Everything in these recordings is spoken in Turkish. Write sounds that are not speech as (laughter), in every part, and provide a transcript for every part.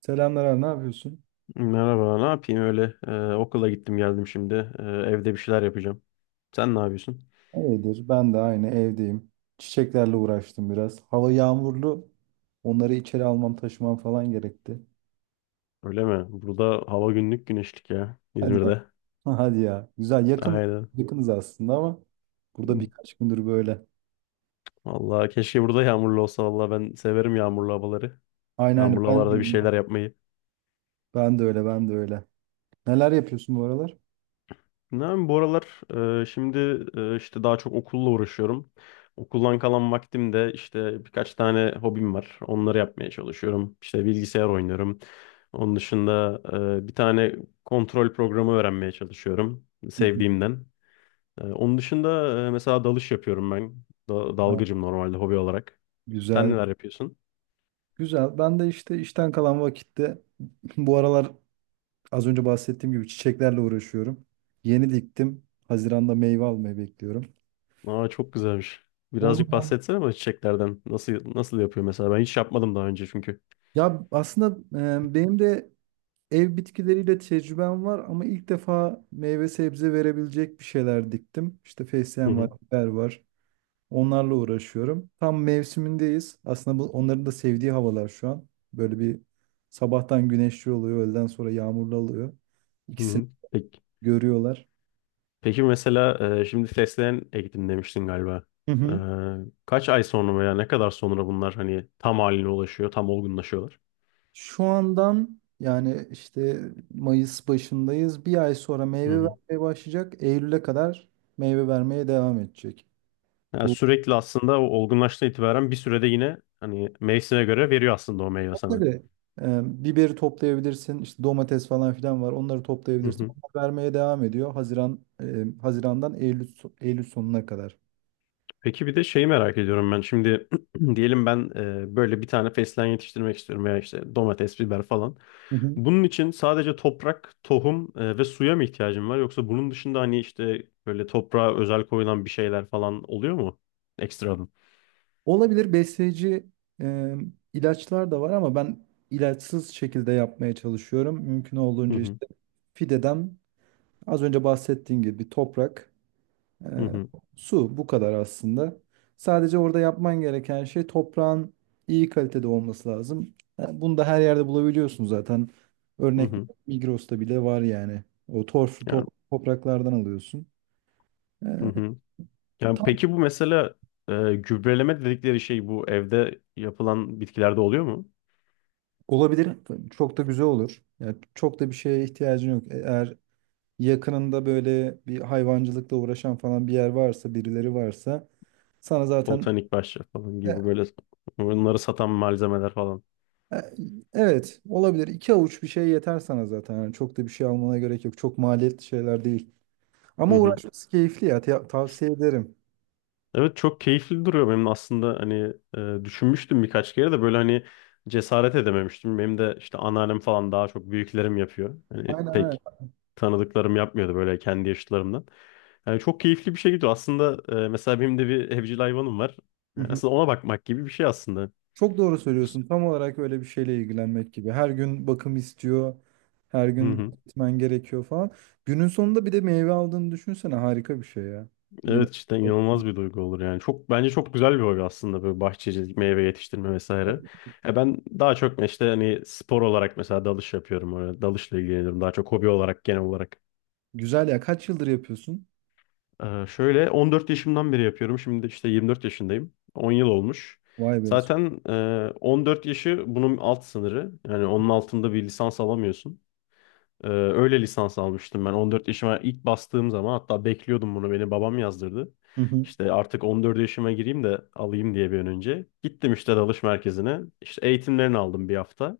Selamlar abi, ne yapıyorsun? Merhaba, ne yapayım öyle? Okula gittim geldim şimdi. Evde bir şeyler yapacağım. Sen ne yapıyorsun? İyidir. Ben de aynı evdeyim. Çiçeklerle uğraştım biraz. Hava yağmurlu. Onları içeri almam, taşımam falan gerekti. Öyle mi? Burada hava günlük güneşlik ya, Hadi ya. İzmir'de. (laughs) Hadi ya. Güzel. Yakın Aynen. yakınız aslında ama burada birkaç gündür böyle. Vallahi keşke burada yağmurlu olsa. Vallahi ben severim yağmurlu havaları. Aynen aynen. Yağmurlu Ben de havalarda bir öyle. şeyler yapmayı. Ben de öyle. Ben de öyle. Neler yapıyorsun bu aralar? Ne yapayım, bu aralar şimdi işte daha çok okulla uğraşıyorum. Okuldan kalan vaktimde işte birkaç tane hobim var. Onları yapmaya çalışıyorum. İşte bilgisayar oynuyorum. Onun dışında bir tane kontrol programı öğrenmeye çalışıyorum Hı hı. sevdiğimden. Onun dışında mesela dalış yapıyorum ben. Da- Ha, dalgıcım normalde hobi olarak. Sen güzel. neler yapıyorsun? Güzel. Ben de işte işten kalan vakitte (laughs) bu aralar az önce bahsettiğim gibi çiçeklerle uğraşıyorum. Yeni diktim. Haziran'da meyve almayı bekliyorum. Aa, çok güzelmiş. Birazcık Onu bahsetsene bana çiçeklerden. Nasıl yapıyor mesela? Ben hiç yapmadım daha önce çünkü. Ya aslında benim de ev bitkileriyle tecrübem var ama ilk defa meyve sebze verebilecek bir şeyler diktim. İşte Hı fesleğen var, hı. biber var. Onlarla uğraşıyorum. Tam mevsimindeyiz. Aslında bu onların da sevdiği havalar şu an. Böyle bir sabahtan güneşli oluyor, öğleden sonra yağmurlu oluyor. Hı İkisini hı. Peki. görüyorlar. Peki mesela şimdi fesleğen ektim demiştin galiba. Hı E, hı. Kaç ay sonra veya ne kadar sonra bunlar hani tam haline ulaşıyor, tam olgunlaşıyorlar? Şu andan yani işte Mayıs başındayız. Bir ay sonra Hı meyve hı. vermeye başlayacak. Eylül'e kadar meyve vermeye devam edecek. Yani sürekli aslında o olgunlaştığı itibaren bir sürede yine hani mevsime göre veriyor aslında o meyve sana. Tabii. Biberi toplayabilirsin. İşte domates falan filan var. Onları Hı toplayabilirsin. hı. Onlar vermeye devam ediyor. Haziran Haziran'dan Eylül Eylül sonuna kadar. Peki bir de şeyi merak ediyorum ben. Şimdi (clears throat) diyelim ben böyle bir tane fesleğen yetiştirmek istiyorum veya işte domates, biber falan. Hı hı. Bunun için sadece toprak, tohum ve suya mı ihtiyacım var? Yoksa bunun dışında hani işte böyle toprağa özel koyulan bir şeyler falan oluyor mu? Ekstradan. Olabilir besleyici e, ilaçlar da var ama ben ilaçsız şekilde yapmaya çalışıyorum. Mümkün Hı olduğunca hı, işte fideden az önce bahsettiğim gibi toprak hı Ee, hı, su bu kadar aslında. Sadece orada yapman gereken şey toprağın iyi kalitede olması lazım. Yani bunu da her yerde bulabiliyorsun zaten. hı Örnek hı. Migros'ta bile var yani. O torf, Yani, topraklardan alıyorsun. hı Ee, hı. Yani Tam peki bu mesela gübreleme dedikleri şey bu evde yapılan bitkilerde oluyor mu? olabilir. Çok da güzel olur. Yani çok da bir şeye ihtiyacın yok. Eğer yakınında böyle bir hayvancılıkla uğraşan falan bir yer varsa, birileri varsa sana zaten Botanik bahçe falan gibi böyle onları satan malzemeler falan. E, evet, olabilir. İki avuç bir şey yeter sana zaten. Yani çok da bir şey almana gerek yok. Çok maliyetli şeyler değil. Ama uğraşması keyifli ya. Tavsiye ederim. Evet, çok keyifli duruyor benim aslında hani düşünmüştüm birkaç kere de böyle hani cesaret edememiştim. Benim de işte anneannem falan daha çok büyüklerim yapıyor. Hani Aynen öyle. pek tanıdıklarım yapmıyordu böyle kendi yaşıtlarımdan. Yani çok keyifli bir şey gidiyor. Aslında mesela benim de bir evcil hayvanım var. Hı Yani hı. aslında ona bakmak gibi bir şey aslında. Çok doğru söylüyorsun. Tam olarak öyle bir şeyle ilgilenmek gibi. Her gün bakım istiyor. Her Hı gün hı. gitmen gerekiyor falan. Günün sonunda bir de meyve aldığını düşünsene. Harika bir şey ya. Evet, Yemek. cidden inanılmaz bir duygu olur yani. Çok, bence çok güzel bir hobi aslında böyle bahçecilik, meyve yetiştirme vesaire. Ya, ben daha çok işte hani spor olarak mesela dalış yapıyorum. Öyle dalışla ilgileniyorum daha çok hobi olarak genel olarak. Güzel ya. Kaç yıldır yapıyorsun? Şöyle 14 yaşımdan beri yapıyorum. Şimdi işte 24 yaşındayım. 10 yıl olmuş. Vay be. Zaten 14 yaşı bunun alt sınırı. Yani onun altında bir lisans alamıyorsun. Öyle lisans almıştım ben 14 yaşıma ilk bastığım zaman, hatta bekliyordum bunu, beni babam yazdırdı. Hı hı. İşte artık 14 yaşıma gireyim de alayım diye bir an önce. Gittim işte dalış merkezine. İşte eğitimlerini aldım bir hafta.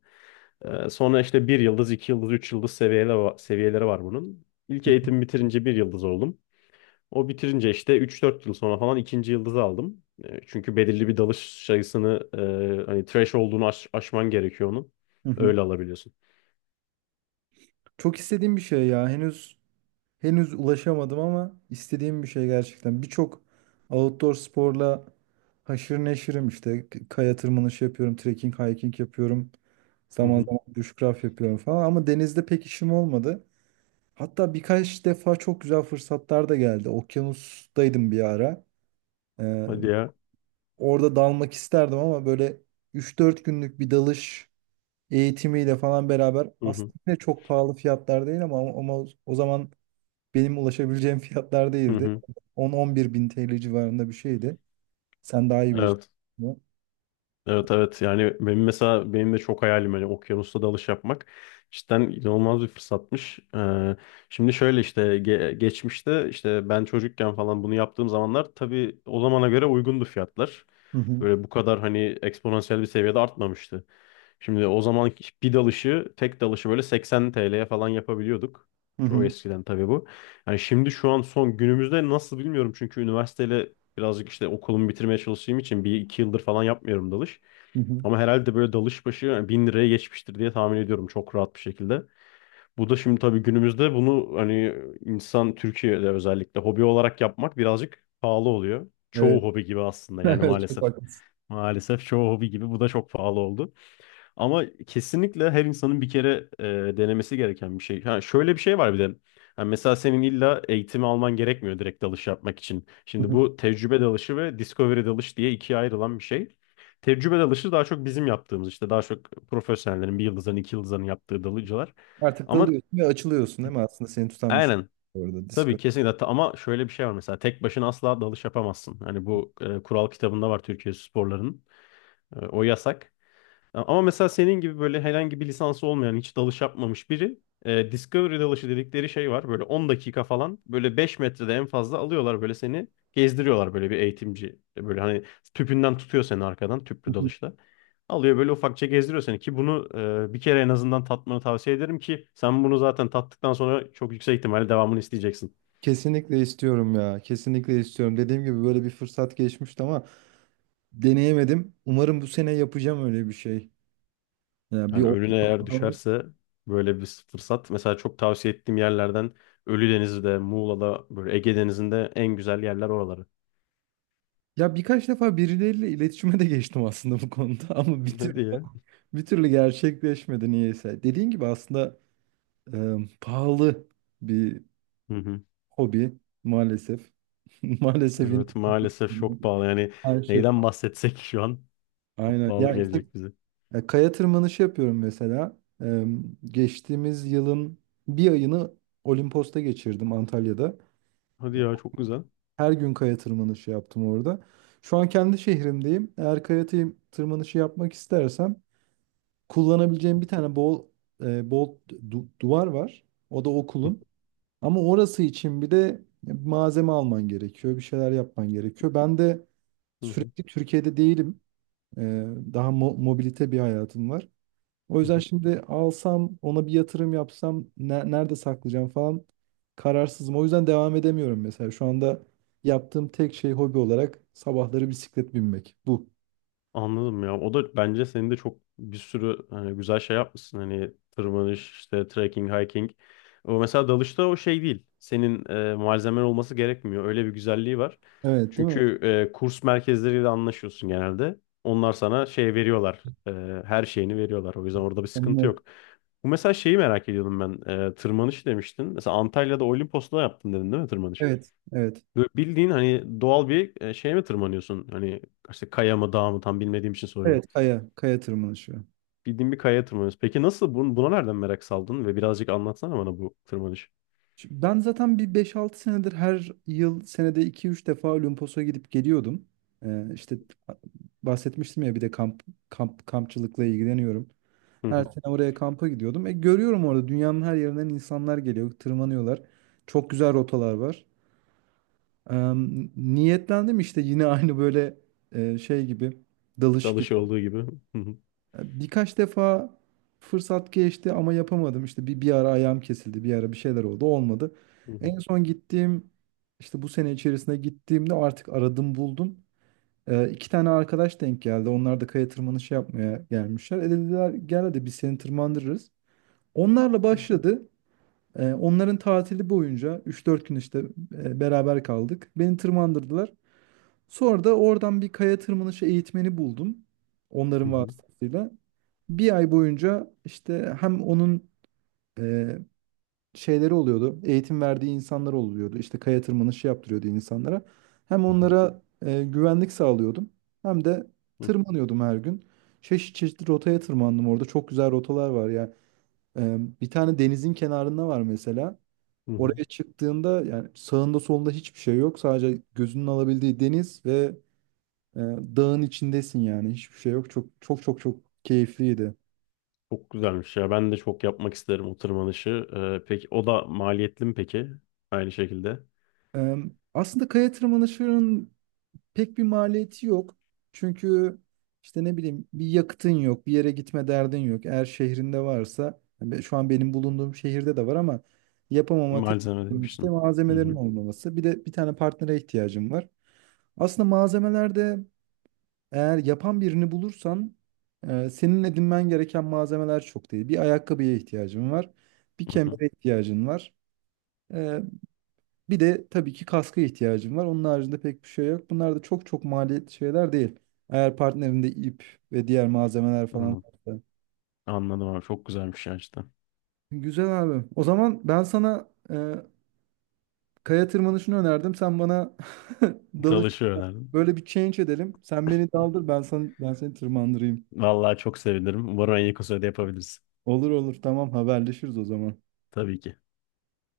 Sonra işte bir yıldız, iki yıldız, üç yıldız seviyeleri, var bunun. İlk eğitim bitirince bir yıldız oldum. O bitirince işte 3-4 yıl sonra falan ikinci yıldızı aldım. Çünkü belirli bir dalış sayısını hani trash olduğunu aşman gerekiyor onu. Hı hı. Öyle alabiliyorsun. Çok istediğim bir şey ya. Henüz ulaşamadım ama istediğim bir şey gerçekten. Birçok outdoor sporla haşır neşirim işte. Kaya tırmanışı yapıyorum, trekking, hiking yapıyorum. Hı Zaman hı. zaman bushcraft yapıyorum falan ama denizde pek işim olmadı. Hatta birkaç defa çok güzel fırsatlar da geldi. Okyanustaydım bir ara. Ee, Hadi ya. Orada dalmak isterdim ama böyle 3-4 günlük bir dalış eğitimiyle falan beraber Hı aslında hı. yine çok pahalı fiyatlar değil ama o zaman benim ulaşabileceğim fiyatlar Hı değildi. hı. 10-11 bin TL civarında bir şeydi. Sen daha iyi bilirsin Evet. bunu. Evet, evet, yani benim mesela benim de çok hayalim hani okyanusta dalış yapmak, cidden inanılmaz bir fırsatmış. Şimdi şöyle işte geçmişte işte ben çocukken falan bunu yaptığım zamanlar tabii o zamana göre uygundu fiyatlar. Hı hı. Böyle bu kadar hani eksponansiyel bir seviyede artmamıştı. Şimdi o zaman bir dalışı, tek dalışı böyle 80 TL'ye falan yapabiliyorduk. Hı Çok hı. eskiden tabii bu. Yani şimdi şu an son günümüzde nasıl bilmiyorum çünkü üniversiteyle birazcık işte okulumu bitirmeye çalıştığım için 1-2 yıldır falan yapmıyorum dalış. Hı hı. Ama herhalde böyle dalış başı yani 1000 liraya geçmiştir diye tahmin ediyorum, çok rahat bir şekilde. Bu da şimdi tabii günümüzde bunu hani insan Türkiye'de özellikle hobi olarak yapmak birazcık pahalı oluyor. Evet. Çoğu hobi gibi (laughs) aslında yani, Evet, çok maalesef. haklısın. Maalesef çoğu hobi gibi bu da çok pahalı oldu. Ama kesinlikle her insanın bir kere denemesi gereken bir şey. Ha, şöyle bir şey var bir de. Ha, mesela senin illa eğitimi alman gerekmiyor direkt dalış yapmak için. Hı Şimdi hı. bu tecrübe dalışı ve discovery dalış diye ikiye ayrılan bir şey. Tecrübe dalışı daha çok bizim yaptığımız, işte daha çok profesyonellerin, bir yıldızların, iki yıldızların yaptığı dalıcılar. Artık Ama dalıyorsun ve açılıyorsun değil mi? Aslında seni tutan bir şey aynen, yok orada tabii, Discord. kesinlikle. Ama şöyle bir şey var, mesela tek başına asla dalış yapamazsın. Hani bu kural kitabında var Türkiye sporlarının. O yasak. Ama mesela senin gibi böyle herhangi bir lisansı olmayan, hiç dalış yapmamış biri, Discovery dalışı dedikleri şey var. Böyle 10 dakika falan, böyle 5 metrede en fazla alıyorlar, böyle seni gezdiriyorlar böyle bir eğitimci. Böyle hani tüpünden tutuyor seni arkadan, Hı tüplü hı. dalışla. Alıyor böyle ufakça gezdiriyor seni, ki bunu bir kere en azından tatmanı tavsiye ederim, ki sen bunu zaten tattıktan sonra çok yüksek ihtimalle devamını isteyeceksin. Kesinlikle istiyorum ya. Kesinlikle istiyorum. Dediğim gibi böyle bir fırsat geçmişti ama deneyemedim. Umarım bu sene yapacağım öyle bir şey. Ya bir Yani önüne eğer opsiyon almak. düşerse böyle bir fırsat. Mesela çok tavsiye ettiğim yerlerden Ölüdeniz'de, Muğla'da, böyle Ege Denizi'nde en güzel yerler oraları. Ya birkaç defa birileriyle iletişime de geçtim aslında bu konuda. (laughs) Ama bitir Ne diye? bir türlü gerçekleşmedi niyeyse. Dediğin gibi aslında e, pahalı bir Hı hı. hobi maalesef. (laughs) Maalesef yine Evet, maalesef çok pahalı. Yani her şey neyden pahalı. bahsetsek şu an çok Aynen. pahalı Ya işte, gelecek bize. Kaya tırmanışı yapıyorum mesela. Geçtiğimiz yılın bir ayını Olimpos'ta geçirdim Antalya'da. Hadi Ya, ya, çok güzel. her gün kaya tırmanışı yaptım orada. Şu an kendi şehrimdeyim. Eğer kaya tırmanışı yapmak istersem kullanabileceğim bir tane bol duvar var. O da Hı okulun. Ama orası için bir de malzeme alman gerekiyor, bir şeyler yapman gerekiyor. Ben de hı, sürekli Türkiye'de değilim. Ee, Daha mobilite bir hayatım var. O hı yüzden hı. şimdi alsam, ona bir yatırım yapsam, nerede saklayacağım falan kararsızım. O yüzden devam edemiyorum mesela. Şu anda yaptığım tek şey hobi olarak sabahları bisiklet binmek. Bu. Anladım ya. O da, bence senin de çok bir sürü hani güzel şey yapmışsın. Hani tırmanış, işte trekking, hiking. O mesela dalışta o şey değil. Senin malzemen olması gerekmiyor. Öyle bir güzelliği var. Evet, değil mi? Çünkü kurs merkezleriyle anlaşıyorsun genelde. Onlar sana şey veriyorlar. Her şeyini veriyorlar. O yüzden orada bir sıkıntı Anlıyorum. yok. Bu mesela şeyi merak ediyordum ben. Tırmanış demiştin. Mesela Antalya'da Olimpos'ta yaptın dedin değil mi, tırmanış? Evet, evet. Böyle bildiğin hani doğal bir şeye mi tırmanıyorsun? Hani işte kaya mı dağ mı tam bilmediğim için Evet, soruyorum. Kaya tırmanışı. Bildiğin bir kayaya tırmanıyorsun. Peki nasıl buna nereden merak saldın ve birazcık anlatsana bana bu tırmanış. Şimdi ben zaten bir beş altı senedir her yıl senede iki üç defa Olimpos'a gidip geliyordum. İşte bahsetmiştim ya bir de kampçılıkla ilgileniyorum. Hı Her hı. sene oraya kampa gidiyordum. E, görüyorum orada dünyanın her yerinden insanlar geliyor, tırmanıyorlar. Çok güzel rotalar var. Ee, Niyetlendim işte yine (laughs) aynı böyle şey gibi, dalış gibi. Dalışı olduğu gibi. Hı hı. Birkaç defa fırsat geçti ama yapamadım. İşte bir ara ayağım kesildi, bir ara bir şeyler oldu, olmadı. Hı hı. En son gittiğim, işte bu sene içerisinde gittiğimde artık aradım buldum. İki tane arkadaş denk geldi. Onlar da kaya tırmanışı yapmaya gelmişler. E dediler gel hadi biz seni tırmandırırız. Onlarla başladı. Onların tatili boyunca üç dört gün işte beraber kaldık. Beni tırmandırdılar. Sonra da oradan bir kaya tırmanışı eğitmeni buldum. Hı Onların hı. vasıtasıyla. Bir ay boyunca işte hem onun e, şeyleri oluyordu. Eğitim verdiği insanlar oluyordu. İşte kaya tırmanışı yaptırıyordu insanlara. Hem Hı onlara güvenlik sağlıyordum. Hem de hı. tırmanıyordum her gün. Çeşitli rotaya tırmandım orada. Çok güzel rotalar var ya. E, bir tane denizin kenarında var mesela. Hı hı. Oraya çıktığında yani sağında solunda hiçbir şey yok. Sadece gözünün alabildiği deniz ve ee, dağın içindesin yani hiçbir şey yok. Çok çok çok çok keyifliydi. Çok güzelmiş ya. Ben de çok yapmak isterim o tırmanışı. Peki o da maliyetli mi peki? Aynı şekilde. Ee, Aslında kaya tırmanışının pek bir maliyeti yok. Çünkü işte ne bileyim bir yakıtın yok, bir yere gitme derdin yok. Eğer şehrinde varsa, yani şu an benim bulunduğum şehirde de var ama yapamama tek Malzeme sorun işte demiştin. Hı hı. malzemelerin olmaması. Bir de bir tane partnere ihtiyacım var. Aslında malzemeler de eğer yapan birini bulursan senin edinmen gereken malzemeler çok değil. Bir ayakkabıya ihtiyacın var, bir Hı hı. kemere ihtiyacın var. e, Bir de tabii ki kaska ihtiyacın var. Onun haricinde pek bir şey yok. Bunlar da çok çok maliyetli şeyler değil. Eğer partnerinde ip ve diğer malzemeler falan Anladım. varsa. Anladım abi. Çok güzelmiş ya işte. Güzel abi. O zaman ben sana kaya tırmanışını önerdim. Sen bana (laughs) dalış Dalışı önerdim. böyle bir change edelim. Sen beni daldır, ben seni tırmandırayım. Vallahi çok sevinirim. Umarım en yakın sürede yapabiliriz. Olur olur tamam haberleşiriz o zaman. Tabii ki.